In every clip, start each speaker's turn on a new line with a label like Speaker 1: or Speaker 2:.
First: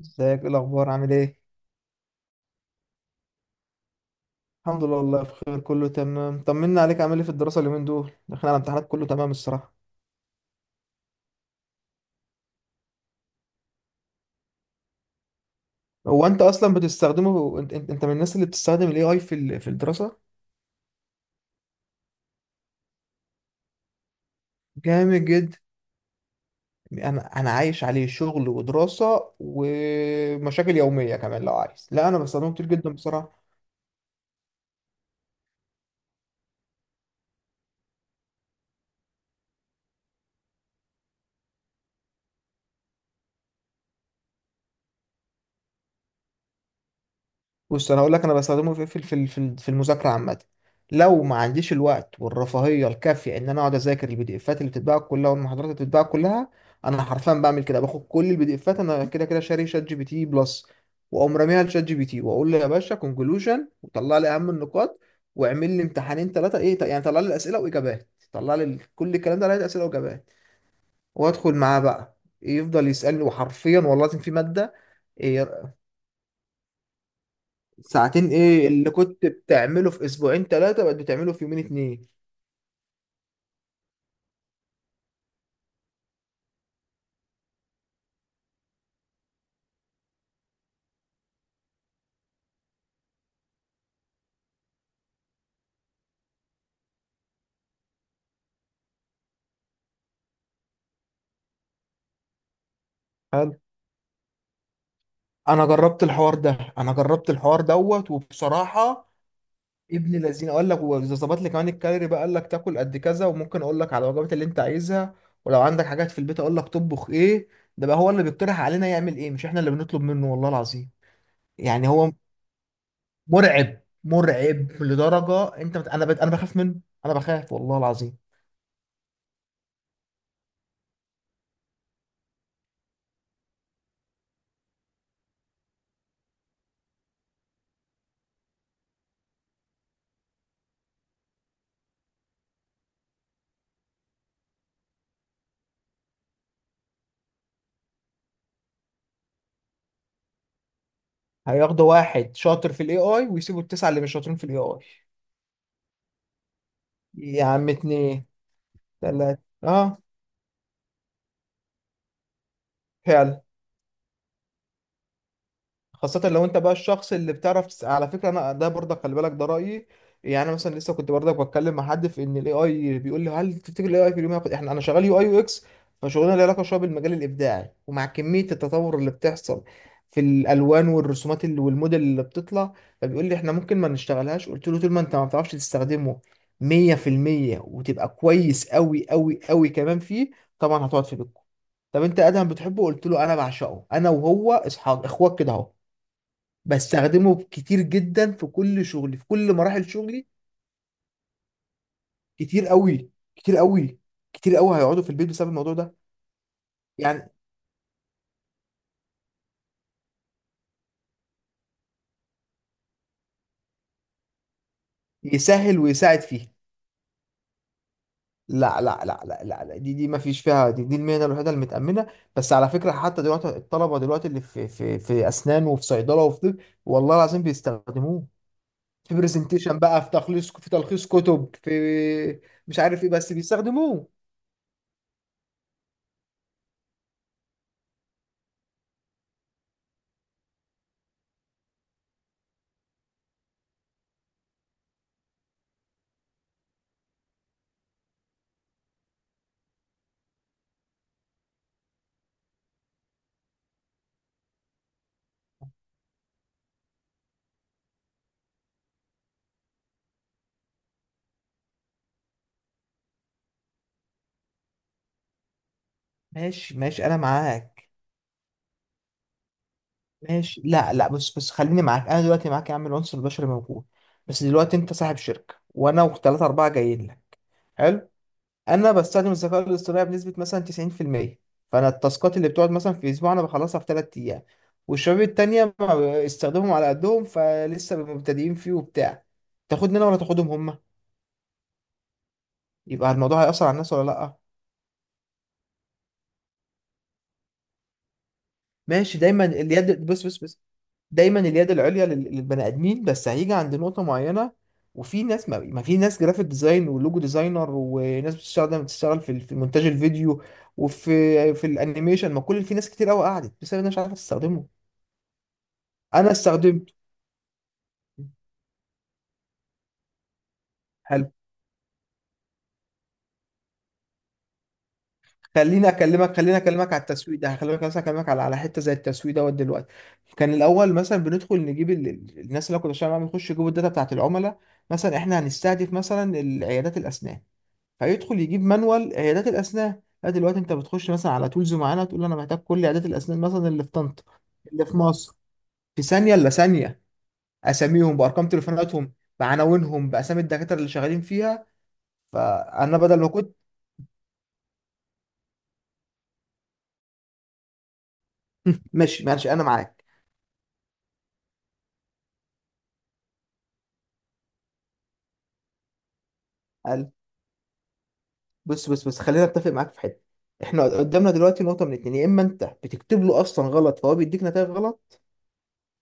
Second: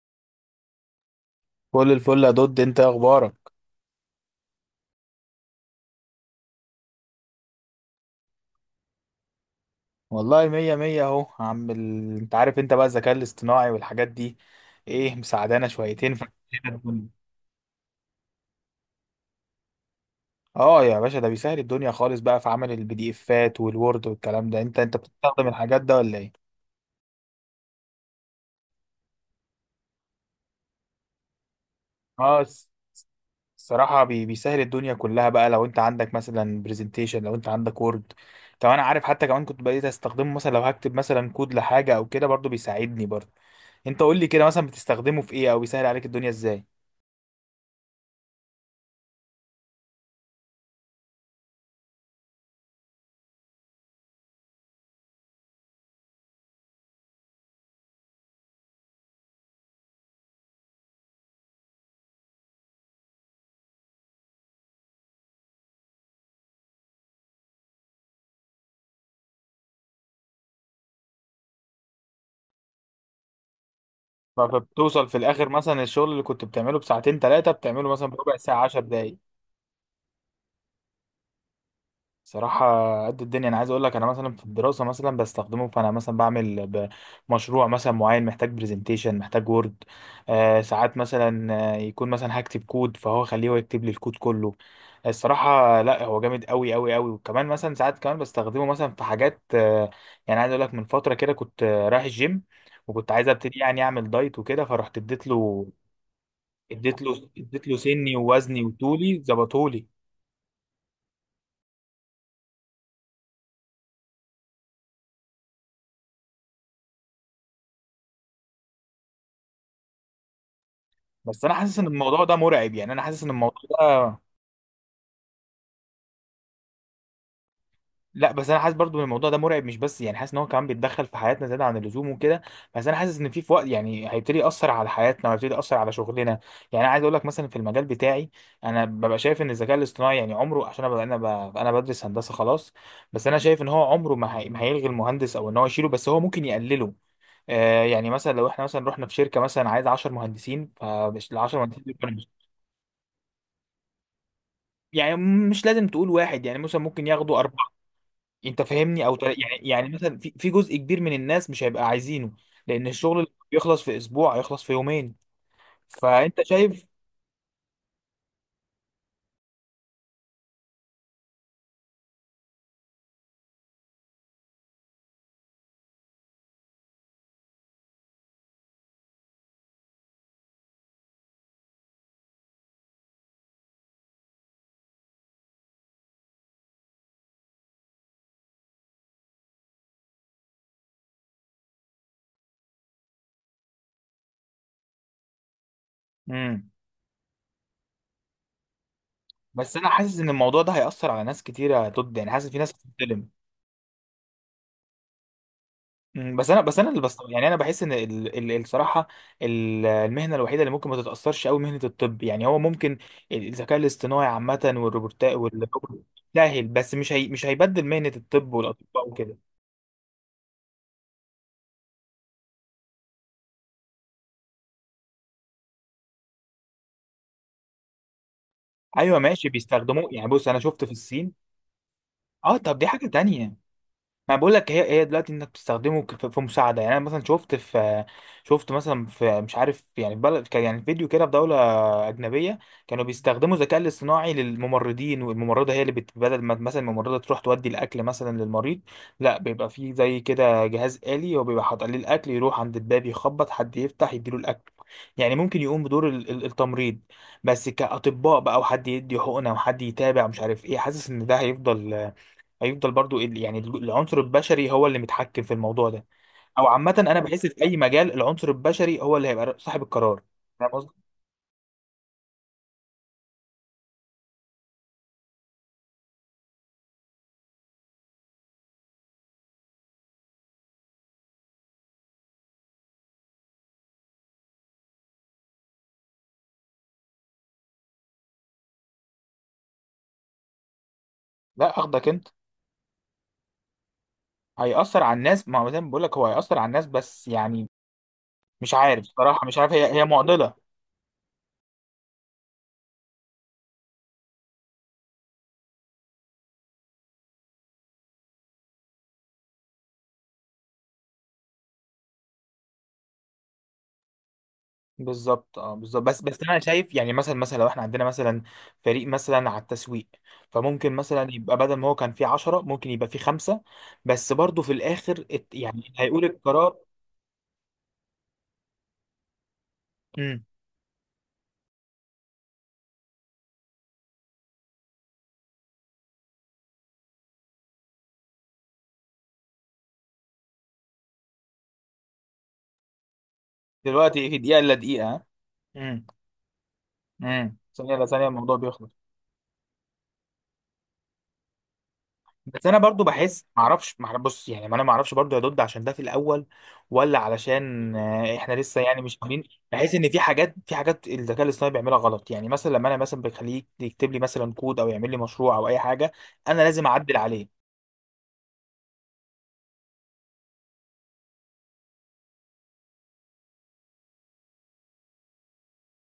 Speaker 1: ازيك؟ ايه الاخبار؟ عامل ايه؟
Speaker 2: كل الفل يا دود. انت ايه اخبارك؟
Speaker 1: الحمد لله، والله بخير، كله تمام. طمنا عليك، عامل ايه في الدراسه؟ اليومين دول داخلين على الامتحانات، كله تمام الصراحه.
Speaker 2: والله مية مية. اهو انت عارف، انت بقى الذكاء الاصطناعي والحاجات دي ايه، مساعدانا شويتين في
Speaker 1: هو انت اصلا
Speaker 2: الدنيا.
Speaker 1: بتستخدمه؟ انت من الناس اللي بتستخدم الاي اي في الدراسه؟
Speaker 2: اه يا باشا، ده بيسهل الدنيا خالص بقى في عمل البي دي افات والوورد والكلام ده. انت
Speaker 1: جامد
Speaker 2: بتستخدم
Speaker 1: جدا.
Speaker 2: الحاجات ده ولا ايه؟
Speaker 1: انا عايش عليه، شغل ودراسه ومشاكل يوميه كمان لو عايز. لا انا
Speaker 2: اه
Speaker 1: بستخدمه كتير
Speaker 2: الس-
Speaker 1: جدا بصراحه.
Speaker 2: بيسهل الدنيا كلها بقى. لو انت عندك مثلا برزنتيشن، لو انت عندك وورد. طب انا عارف، حتى كمان كنت بقيت استخدمه مثلا لو هكتب مثلا كود لحاجة او كده، برضو بيساعدني برضو. انت قول لي كده، مثلا بتستخدمه في ايه، او بيسهل عليك الدنيا ازاي؟
Speaker 1: بص انا هقول لك، انا بستخدمه في المذاكره عامه. لو ما عنديش الوقت والرفاهيه الكافيه ان انا اقعد اذاكر البي دي افات اللي بتتباع كلها والمحاضرات اللي بتتباع كلها، انا حرفيا بعمل كده، باخد كل البي دي افات، انا كده كده شاري شات جي بي تي بلس، واقوم راميها لشات جي بي تي واقول له يا باشا كونكلوجن وطلع لي اهم النقاط واعمل لي امتحانين ثلاثه، ايه يعني، طلع لي الاسئله واجابات، طلع لي كل الكلام ده، لقيت اسئله واجابات. وادخل معاه بقى يفضل يسالني، وحرفيا والله العظيم في ماده،
Speaker 2: فبتوصل في الاخر
Speaker 1: إيه،
Speaker 2: مثلا الشغل اللي كنت بتعمله بساعتين ثلاثه بتعمله مثلا
Speaker 1: ساعتين؟
Speaker 2: بربع ساعه،
Speaker 1: ايه
Speaker 2: 10
Speaker 1: اللي
Speaker 2: دقايق.
Speaker 1: كنت بتعمله في اسبوعين ثلاثة بقت بتعمله في يومين اتنين.
Speaker 2: صراحه قد الدنيا. انا عايز اقول لك، انا مثلا في الدراسه مثلا بستخدمه. فانا مثلا مشروع مثلا معين محتاج برزنتيشن، محتاج وورد. آه، ساعات مثلا، يكون مثلا هكتب كود فهو خليه هو يكتب لي الكود كله. الصراحه لا، هو جامد قوي قوي قوي. وكمان مثلا ساعات كمان بستخدمه مثلا في حاجات. يعني عايز اقول لك، من فتره كده كنت رايح الجيم، وكنت عايز
Speaker 1: حلو.
Speaker 2: ابتدي يعني اعمل دايت وكده، فرحت اديت
Speaker 1: انا
Speaker 2: له.
Speaker 1: جربت الحوار ده، انا
Speaker 2: اديت له
Speaker 1: جربت الحوار
Speaker 2: اديت له
Speaker 1: دوت
Speaker 2: سني ووزني
Speaker 1: وبصراحة
Speaker 2: وطولي ظبطولي.
Speaker 1: ابن الذين، قال لك واذا ظبط لي كمان الكالوري بقى، قال لك تاكل قد كذا، وممكن اقول لك على الوجبات اللي انت عايزها، ولو عندك حاجات في البيت اقول لك تطبخ ايه. ده بقى هو اللي بيقترح علينا يعمل ايه، مش احنا اللي بنطلب منه، والله العظيم.
Speaker 2: بس انا حاسس ان
Speaker 1: يعني هو
Speaker 2: الموضوع ده مرعب. يعني انا حاسس ان الموضوع
Speaker 1: مرعب،
Speaker 2: ده،
Speaker 1: مرعب لدرجة، انت مت... انا ب... انا بخاف منه، انا بخاف والله العظيم.
Speaker 2: لا بس انا حاسس برضو ان الموضوع ده مرعب. مش بس يعني حاسس ان هو كمان بيتدخل في حياتنا زياده عن اللزوم وكده. بس انا حاسس ان في وقت يعني هيبتدي ياثر على حياتنا، وهيبتدي ياثر على شغلنا. يعني انا عايز اقول لك مثلا في المجال بتاعي، انا ببقى شايف ان الذكاء الاصطناعي يعني عمره، عشان أنا بدرس هندسه خلاص. بس انا شايف ان هو عمره ما هيلغي المهندس، او ان هو يشيله، بس هو ممكن يقلله. يعني مثلا لو احنا مثلا رحنا في شركه مثلا عايز 10 مهندسين، فمش ال 10 مهندسين
Speaker 1: هياخدوا
Speaker 2: دول كانوا-
Speaker 1: واحد شاطر في الاي اي ويسيبوا التسعة اللي مش شاطرين في الاي اي.
Speaker 2: يعني مش لازم تقول واحد، يعني مثلا ممكن ياخدوا
Speaker 1: يا
Speaker 2: اربعه.
Speaker 1: عم اتنين،
Speaker 2: انت فاهمني؟
Speaker 1: تلاتة،
Speaker 2: يعني، يعني
Speaker 1: اه.
Speaker 2: مثلا في جزء كبير من الناس مش هيبقى عايزينه، لان الشغل اللي
Speaker 1: فعلا.
Speaker 2: بيخلص في اسبوع هيخلص في يومين.
Speaker 1: خاصة
Speaker 2: فانت
Speaker 1: لو انت بقى
Speaker 2: شايف؟
Speaker 1: الشخص اللي على فكرة انا ده برضك، خلي بالك ده رأيي. يعني انا مثلا لسه كنت برضك بتكلم مع حد في ان الاي اي، بيقول لي هل تفتكر الاي اي في اليوم هياخد، احنا انا شغال يو اي يو اكس، فشغلنا له علاقة شوية بالمجال الابداعي، ومع كمية التطور اللي بتحصل في الالوان والرسومات اللي والموديل اللي بتطلع، فبيقول لي احنا ممكن ما نشتغلهاش. قلت له طول ما انت ما بتعرفش تستخدمه 100% وتبقى كويس قوي قوي قوي كمان فيه، طبعا هتقعد في بيتكم. طب انت ادهم بتحبه؟ قلت له انا بعشقه، انا وهو اصحاب اخوات كده اهو.
Speaker 2: امم.
Speaker 1: بستخدمه كتير جدا في كل شغلي، في كل
Speaker 2: بس
Speaker 1: مراحل
Speaker 2: انا حاسس
Speaker 1: شغلي.
Speaker 2: ان الموضوع ده هيأثر على ناس كتيره ضد، يعني حاسس في
Speaker 1: كتير
Speaker 2: ناس
Speaker 1: قوي،
Speaker 2: هتتظلم.
Speaker 1: كتير قوي، كتير قوي هيقعدوا في البيت بسبب الموضوع ده.
Speaker 2: بس انا بس انا اللي بس
Speaker 1: يعني
Speaker 2: يعني انا بحس ان الصراحه، المهنه الوحيده اللي ممكن ما تتاثرش قوي مهنه الطب. يعني هو ممكن الذكاء الاصطناعي عامه والروبوتات
Speaker 1: يسهل
Speaker 2: والروبوت
Speaker 1: ويساعد فيه.
Speaker 2: سهل، بس مش هي مش هيبدل مهنه الطب
Speaker 1: لا لا
Speaker 2: والاطباء
Speaker 1: لا
Speaker 2: وكده.
Speaker 1: لا لا, لا. دي ما فيش فيها، دي المهنه الوحيده المتامنه. بس على فكره حتى دلوقتي الطلبه دلوقتي اللي في اسنان وفي صيدله وفي طب، والله العظيم بيستخدموه في
Speaker 2: ايوه ماشي
Speaker 1: برزنتيشن بقى،
Speaker 2: بيستخدموه.
Speaker 1: في
Speaker 2: يعني بص،
Speaker 1: تخليص،
Speaker 2: انا
Speaker 1: في
Speaker 2: شفت في
Speaker 1: تلخيص
Speaker 2: الصين.
Speaker 1: كتب، في
Speaker 2: اه طب
Speaker 1: مش
Speaker 2: دي
Speaker 1: عارف
Speaker 2: حاجه
Speaker 1: ايه، بس
Speaker 2: تانية.
Speaker 1: بيستخدموه.
Speaker 2: ما بقول لك، هي هي دلوقتي انك في في مساعده. يعني انا مثلا شفت في، شفت مثلا في، مش عارف يعني في بلد كان يعني فيديو كده في دوله اجنبيه، كانوا بيستخدموا الذكاء الاصطناعي للممرضين. والممرضه هي بدل ما مثلا الممرضه تروح تودي الاكل مثلا للمريض، لا بيبقى فيه زي كده جهاز آلي هو بيبقى حاطط عليه الاكل، يروح عند الباب يخبط، حد يفتح يديله الاكل. يعني ممكن يقوم بدور التمريض. بس كاطباء بقى، وحد يدي حقنه، وحد يتابع، مش عارف ايه، حاسس ان ده هيفضل. هيفضل برضو يعني العنصر البشري هو اللي متحكم في الموضوع ده. او
Speaker 1: ماشي
Speaker 2: عامه
Speaker 1: ماشي انا
Speaker 2: انا بحس في اي
Speaker 1: معاك.
Speaker 2: مجال العنصر البشري هو اللي هيبقى صاحب القرار.
Speaker 1: ماشي،
Speaker 2: فاهم
Speaker 1: لا لا،
Speaker 2: قصدي؟
Speaker 1: بس خليني معاك، انا دلوقتي معاك يا عم، العنصر البشري موجود، بس دلوقتي انت صاحب شركه، وانا وثلاثه اربعه جايين لك. حلو. انا بستخدم الذكاء الاصطناعي بنسبه مثلا 90%، فانا التاسكات اللي بتقعد مثلا في اسبوع انا بخلصها في ثلاث ايام، والشباب التانية استخدمهم على قدهم فلسه مبتدئين فيه وبتاع. تاخدني انا ولا تاخدهم هم؟
Speaker 2: لا اخدك انت.
Speaker 1: يبقى الموضوع هيأثر على الناس ولا لا؟
Speaker 2: هيأثر على الناس. ما هو زي ما بقول لك، هو هيأثر على الناس، بس يعني مش عارف
Speaker 1: ماشي. دايما
Speaker 2: صراحة، مش عارف، هي هي
Speaker 1: اليد بس بس
Speaker 2: معضلة.
Speaker 1: بس دايما اليد العليا للبني ادمين، بس هيجي عند نقطه معينه، وفي ناس ما, ما في ناس جرافيك ديزاين ولوجو ديزاينر، وناس بتشتغل في مونتاج الفيديو، وفي الانيميشن، ما كل، في ناس كتير قوي قعدت بس انا مش عارف استخدمه.
Speaker 2: بالظبط، اه بالظبط. بس
Speaker 1: انا
Speaker 2: بس انا
Speaker 1: استخدمته.
Speaker 2: شايف، يعني مثلا، مثلا لو احنا عندنا مثلا فريق مثلا على التسويق، فممكن مثلا
Speaker 1: حلو.
Speaker 2: يبقى بدل ما هو كان فيه 10 ممكن يبقى فيه خمسة. بس برضه في الاخر
Speaker 1: خليني
Speaker 2: يعني هيقول
Speaker 1: اكلمك خليني
Speaker 2: القرار.
Speaker 1: اكلمك على التسويق ده، هكلمك مثلا، اكلمك على على حته زي التسويق دوت دلوقتي.
Speaker 2: امم.
Speaker 1: كان الاول مثلا بندخل نجيب الناس اللي أنا كنت بشتغل معاهم يخشوا يجيبوا الداتا بتاعت العملاء، مثلا احنا هنستهدف مثلا العيادات الاسنان، فيدخل يجيب مانوال عيادات الاسنان. لا دلوقتي انت بتخش مثلا على تولز معانا تقول له انا محتاج كل عيادات الاسنان مثلا اللي في طنطا،
Speaker 2: دلوقتي في دقيقة الا
Speaker 1: اللي في
Speaker 2: دقيقة، ها؟
Speaker 1: مصر، في
Speaker 2: إمم.
Speaker 1: ثانيه الا ثانيه،
Speaker 2: امم، ثانيه
Speaker 1: اساميهم
Speaker 2: لثانيه
Speaker 1: بارقام
Speaker 2: الموضوع بيخلص.
Speaker 1: تليفوناتهم، بعناوينهم، باسامي الدكاتره اللي شغالين فيها.
Speaker 2: بس انا
Speaker 1: فانا
Speaker 2: برضو
Speaker 1: بدل ما
Speaker 2: بحس،
Speaker 1: كنت.
Speaker 2: ما اعرفش ما أعرف- بص يعني ما انا ما اعرفش برضو يا دود، عشان ده في الاول، ولا علشان احنا لسه يعني مش
Speaker 1: ماشي
Speaker 2: عارفين.
Speaker 1: ماشي انا
Speaker 2: بحس
Speaker 1: معاك.
Speaker 2: ان في حاجات، في حاجات الذكاء الاصطناعي بيعملها غلط. يعني مثلا لما انا مثلا بخليه يكتب لي مثلا كود، او يعمل لي مشروع، او اي حاجه، انا لازم
Speaker 1: قال.
Speaker 2: اعدل عليه.
Speaker 1: بص خلينا اتفق معاك في حته. احنا قدامنا دلوقتي نقطه من اتنين، يا اما انت بتكتب له اصلا غلط فهو بيديك نتائج غلط،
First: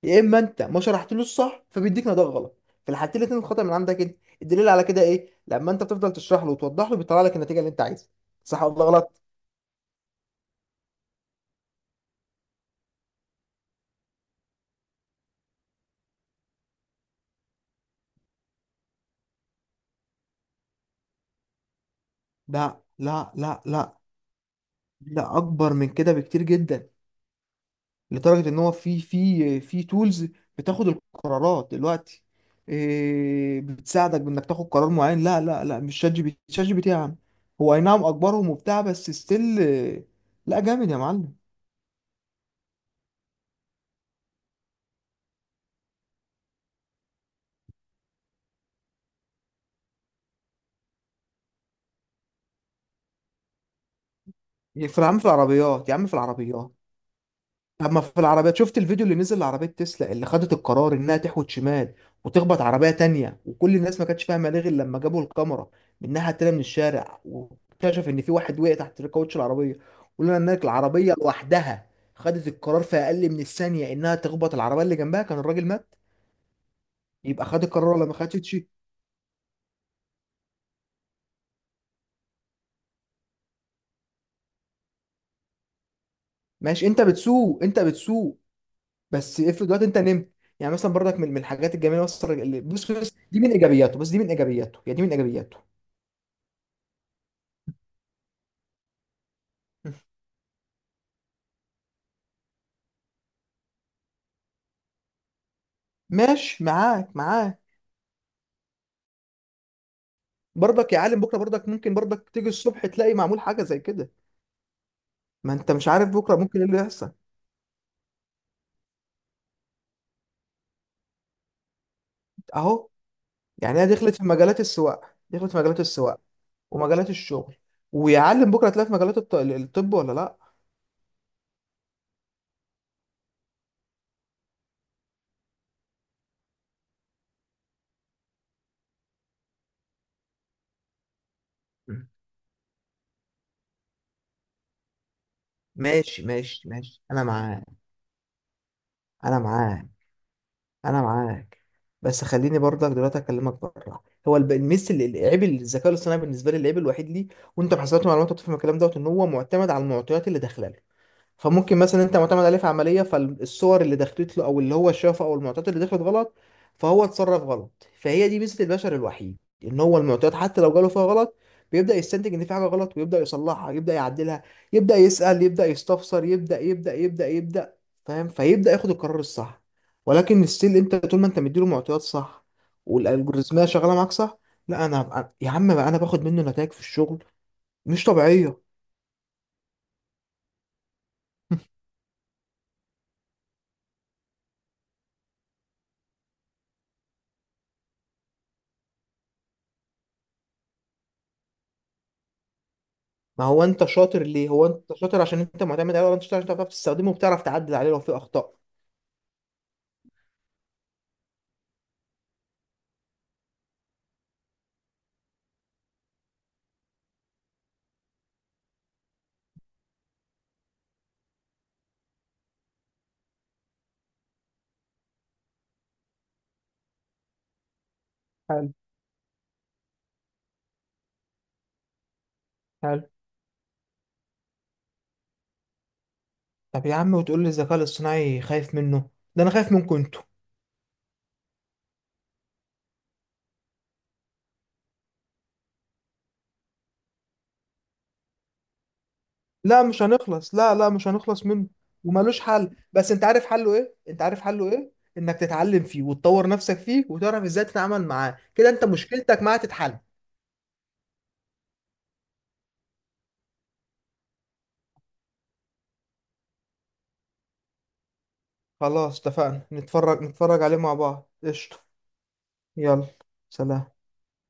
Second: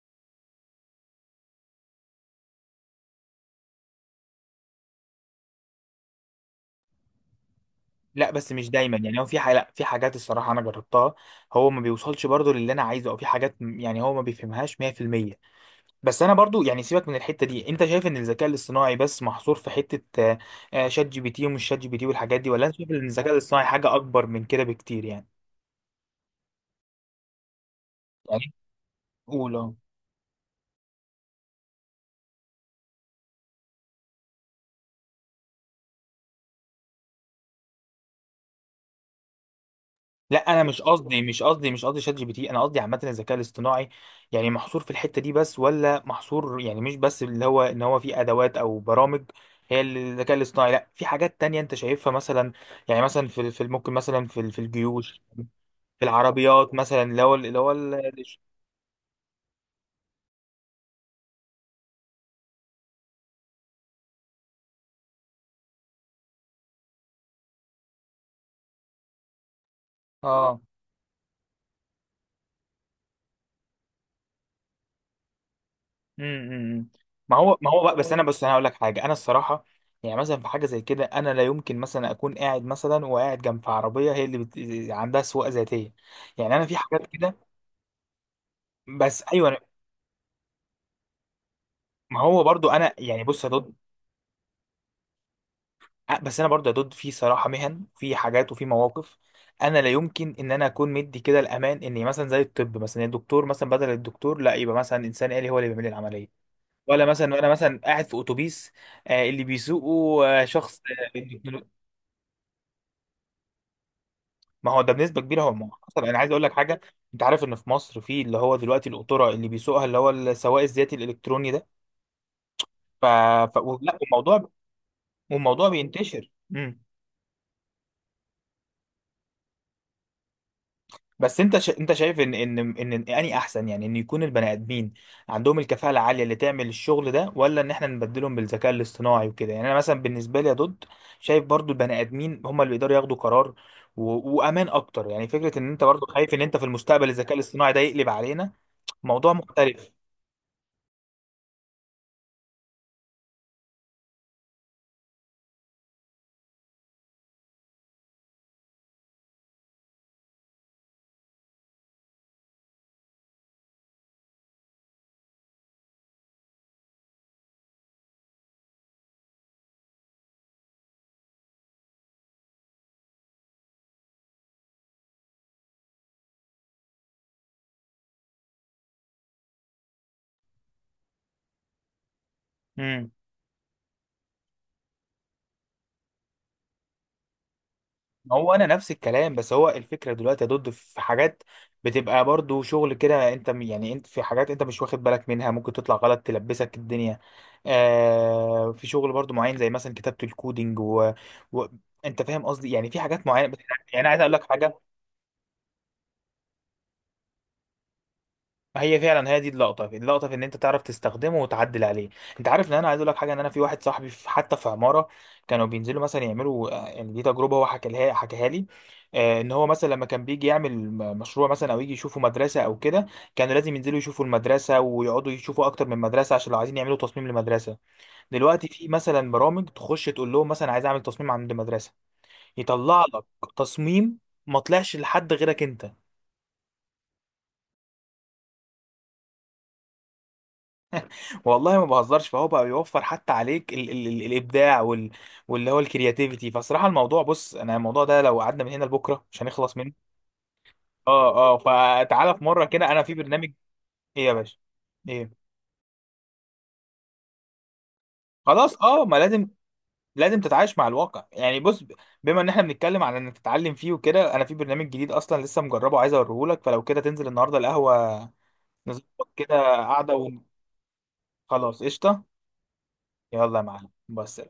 Speaker 1: يا اما انت ما شرحتلوش صح فبيديك نتائج غلط. في الحالتين الاثنين الخطا من عندك انت. الدليل على كده ايه؟ لما انت بتفضل تشرح له وتوضح له بيطلع لك النتيجه اللي انت عايزها،
Speaker 2: لا بس
Speaker 1: صح
Speaker 2: مش
Speaker 1: ولا
Speaker 2: دايما. يعني
Speaker 1: غلط؟
Speaker 2: هو في حاجة، لا في حاجات الصراحه انا جربتها، هو ما بيوصلش برضو للي انا عايزه، او في حاجات يعني هو ما بيفهمهاش 100%. بس انا برضو يعني سيبك من الحته دي. انت شايف ان الذكاء الاصطناعي بس محصور في حته شات جي بي تي ومش شات جي بي تي والحاجات دي، ولا انت
Speaker 1: لا
Speaker 2: شايف ان
Speaker 1: لا
Speaker 2: الذكاء
Speaker 1: لا
Speaker 2: الاصطناعي حاجه
Speaker 1: لا
Speaker 2: اكبر من كده بكتير يعني؟
Speaker 1: لا اكبر من كده بكتير جدا، لدرجه
Speaker 2: يعني
Speaker 1: ان هو في
Speaker 2: قول
Speaker 1: في
Speaker 2: اه.
Speaker 1: في تولز بتاخد القرارات دلوقتي، إيه، بتساعدك بانك تاخد قرار معين. لا لا لا، مش شات جي بي تي. شات جي بي تي يا عم هو اي نعم اكبرهم وبتاع، بس ستيل.
Speaker 2: لا
Speaker 1: لا
Speaker 2: انا مش
Speaker 1: جامد يا
Speaker 2: قصدي
Speaker 1: معلم.
Speaker 2: مش قصدي مش قصدي شات جي بي تي، انا قصدي عامه الذكاء الاصطناعي، يعني محصور في الحته دي بس، ولا محصور، يعني مش بس اللي هو ان هو في ادوات او برامج هي اللي الذكاء الاصطناعي. لا، في حاجات تانية انت شايفها مثلا؟ يعني مثلا في ممكن مثلا في
Speaker 1: في يا عم،
Speaker 2: الجيوش،
Speaker 1: في العربيات يا
Speaker 2: في
Speaker 1: عم، في العربيات.
Speaker 2: العربيات مثلا، اللي هو اللي هو
Speaker 1: طب ما في العربيات، شفت الفيديو اللي نزل لعربية تسلا اللي خدت القرار انها تحوت شمال وتخبط عربية تانية، وكل الناس ما كانتش فاهمة ليه غير لما جابوا الكاميرا من الناحية التانية من الشارع، واكتشف ان في واحد وقع تحت الكاوتش العربية، ولولا ان
Speaker 2: اه.
Speaker 1: العربية لوحدها خدت القرار في اقل من الثانية انها تخبط العربية اللي جنبها كان الراجل مات.
Speaker 2: امم، ما
Speaker 1: يبقى
Speaker 2: هو،
Speaker 1: خد
Speaker 2: ما هو
Speaker 1: القرار
Speaker 2: بقى،
Speaker 1: ولا ما
Speaker 2: بس انا
Speaker 1: خدتش؟
Speaker 2: هقول لك حاجه، انا الصراحه يعني مثلا في حاجه زي كده انا لا يمكن مثلا اكون قاعد مثلا وقاعد جنب عربيه هي عندها سواقه ذاتيه. يعني انا في
Speaker 1: ماشي. انت
Speaker 2: حاجات كده.
Speaker 1: بتسوق، انت بتسوق،
Speaker 2: بس
Speaker 1: بس
Speaker 2: ايوه
Speaker 1: افرض دلوقتي انت نمت. يعني مثلا برضك من الحاجات الجميلة
Speaker 2: ما
Speaker 1: مثلا
Speaker 2: هو برضو
Speaker 1: بص
Speaker 2: انا
Speaker 1: بص،
Speaker 2: يعني
Speaker 1: دي
Speaker 2: بص يا
Speaker 1: من
Speaker 2: دود،
Speaker 1: ايجابياته، بس دي من ايجابياته، يعني دي من ايجابياته.
Speaker 2: بس انا برضو يا دود في صراحه مهن، في حاجات وفي مواقف انا لا يمكن ان انا اكون مدي كده الامان، اني مثلا زي الطب مثلا الدكتور، مثلا بدل الدكتور لا يبقى مثلا انسان آلي هو اللي بيعمل لي العمليه،
Speaker 1: ماشي،
Speaker 2: ولا
Speaker 1: معاك
Speaker 2: مثلا انا
Speaker 1: معاك.
Speaker 2: مثلا قاعد في اتوبيس اللي بيسوقه شخص
Speaker 1: برضك يا عالم بكره،
Speaker 2: آه،
Speaker 1: برضك ممكن برضك تيجي الصبح تلاقي معمول حاجه زي كده،
Speaker 2: ما هو ده بنسبة كبيرة
Speaker 1: ما
Speaker 2: هو
Speaker 1: انت مش
Speaker 2: معقد.
Speaker 1: عارف
Speaker 2: أنا عايز
Speaker 1: بكره
Speaker 2: أقول لك
Speaker 1: ممكن ايه اللي
Speaker 2: حاجة،
Speaker 1: يحصل.
Speaker 2: أنت عارف إن في مصر في اللي هو دلوقتي القطورة اللي بيسوقها اللي هو السواق الذاتي الإلكتروني ده؟
Speaker 1: اهو،
Speaker 2: ف...
Speaker 1: يعني هي
Speaker 2: لا
Speaker 1: دخلت في
Speaker 2: الموضوع،
Speaker 1: مجالات السواقه، دخلت في
Speaker 2: والموضوع
Speaker 1: مجالات السواقه
Speaker 2: بينتشر. امم.
Speaker 1: ومجالات الشغل، ويا عالم بكره تلاقي في مجالات الطب ولا لا.
Speaker 2: بس أنت أنت شايف إن إن أني أحسن، يعني إن يكون البني آدمين عندهم الكفاءة العالية اللي تعمل الشغل ده، ولا إن إحنا نبدلهم بالذكاء الاصطناعي وكده؟ يعني أنا مثلا بالنسبة لي يا ضد، شايف برضو البني
Speaker 1: مم.
Speaker 2: آدمين هم اللي يقدروا ياخدوا قرار، و... وأمان أكتر. يعني فكرة إن أنت برضو
Speaker 1: ماشي
Speaker 2: خايف إن أنت في
Speaker 1: ماشي ماشي
Speaker 2: المستقبل
Speaker 1: انا
Speaker 2: الذكاء
Speaker 1: معاك،
Speaker 2: الاصطناعي ده يقلب علينا، موضوع
Speaker 1: انا معاك،
Speaker 2: مختلف.
Speaker 1: انا معاك. بس خليني برضك دلوقتي اكلمك بره، هو الميس اللي، العيب اللي الذكاء الاصطناعي بالنسبه لي، العيب الوحيد ليه، وانت في حسابات المعلومات وتفهم الكلام دوت، ان هو معتمد على المعطيات اللي داخله له. فممكن مثلا انت معتمد عليه في عمليه، فالصور اللي دخلت له او اللي هو شافه او المعطيات اللي دخلت غلط، فهو اتصرف غلط. فهي دي ميزه البشر الوحيد، ان هو المعطيات حتى لو جاله فيها غلط بيبدا يستنتج ان في حاجه غلط، ويبدا يصلحها، يبدا يعدلها، يبدا يسال، يبدا يستفسر، يبدا فاهم، فيبدا ياخد القرار الصح. ولكن الستيل انت طول ما انت مديله معطيات صح
Speaker 2: امم.
Speaker 1: والالجوريزميه شغاله معاك صح، لا انا يا عم بقى انا باخد منه نتائج في الشغل مش
Speaker 2: ما هو
Speaker 1: طبيعيه.
Speaker 2: انا نفس الكلام، بس هو الفكره دلوقتي يا دود في حاجات بتبقى برضو شغل كده انت يعني انت في حاجات انت مش واخد بالك منها، ممكن تطلع غلط تلبسك الدنيا. آه، في شغل برضو معين زي مثلا كتابه الكودينج و... انت فاهم قصدي، يعني في حاجات
Speaker 1: ما
Speaker 2: معينه
Speaker 1: هو انت
Speaker 2: يعني عايز
Speaker 1: شاطر
Speaker 2: اقول لك
Speaker 1: ليه؟ هو
Speaker 2: حاجه،
Speaker 1: انت شاطر عشان انت معتمد عليه، ولا انت شاطر عشان انت بتعرف تستخدمه وبتعرف تعدل عليه لو في اخطاء؟
Speaker 2: هي فعلا هي دي اللقطه، اللقطه في ان انت تعرف تستخدمه وتعدل عليه. انت عارف ان انا عايز اقول لك حاجه، ان انا في واحد صاحبي في حتى في عماره، كانوا بينزلوا مثلا يعملوا يعني دي تجربه هو حكى لها حكاها لي. ان هو مثلا لما كان بيجي يعمل مشروع مثلا، او يجي يشوفوا مدرسه او كده، كانوا لازم ينزلوا يشوفوا المدرسه، ويقعدوا يشوفوا اكتر من مدرسه عشان لو عايزين يعملوا تصميم لمدرسه. دلوقتي
Speaker 1: حلو.
Speaker 2: في مثلا برامج تخش تقول لهم مثلا عايز اعمل تصميم عند مدرسه،
Speaker 1: حلو.
Speaker 2: يطلع لك تصميم ما طلعش لحد غيرك انت.
Speaker 1: طب يا عم وتقول لي الذكاء الاصطناعي خايف منه؟ ده انا خايف منكم انتوا.
Speaker 2: والله ما بهزرش. فهو بقى يوفر حتى عليك ال ال ال الابداع واللي هو الكرياتيفيتي. فصراحه الموضوع، بص انا الموضوع ده لو قعدنا من هنا لبكره مش هنخلص
Speaker 1: لا مش
Speaker 2: منه.
Speaker 1: هنخلص، لا لا مش هنخلص
Speaker 2: اه اه،
Speaker 1: منه
Speaker 2: فتعالى
Speaker 1: ومالوش
Speaker 2: في مره
Speaker 1: حل،
Speaker 2: كده، انا
Speaker 1: بس
Speaker 2: في
Speaker 1: انت عارف
Speaker 2: برنامج.
Speaker 1: حله ايه؟ انت
Speaker 2: ايه يا
Speaker 1: عارف
Speaker 2: باشا؟
Speaker 1: حله ايه؟ انك
Speaker 2: ايه؟
Speaker 1: تتعلم فيه وتطور نفسك فيه وتعرف ازاي تتعامل معاه، كده
Speaker 2: خلاص
Speaker 1: انت
Speaker 2: اه، ما
Speaker 1: مشكلتك
Speaker 2: لازم،
Speaker 1: معاه تتحل.
Speaker 2: لازم تتعايش مع الواقع. يعني بما ان احنا بنتكلم على انك تتعلم فيه وكده، انا في برنامج جديد اصلا لسه مجربه، عايز اوريهولك. فلو كده تنزل النهارده القهوه،
Speaker 1: خلاص
Speaker 2: نظبط كده
Speaker 1: اتفقنا،
Speaker 2: قعده
Speaker 1: نتفرج
Speaker 2: و-
Speaker 1: نتفرج عليه مع بعض، قشطة.
Speaker 2: خلاص قشطه.
Speaker 1: يلا،
Speaker 2: يلا يا
Speaker 1: سلام.
Speaker 2: معلم بس.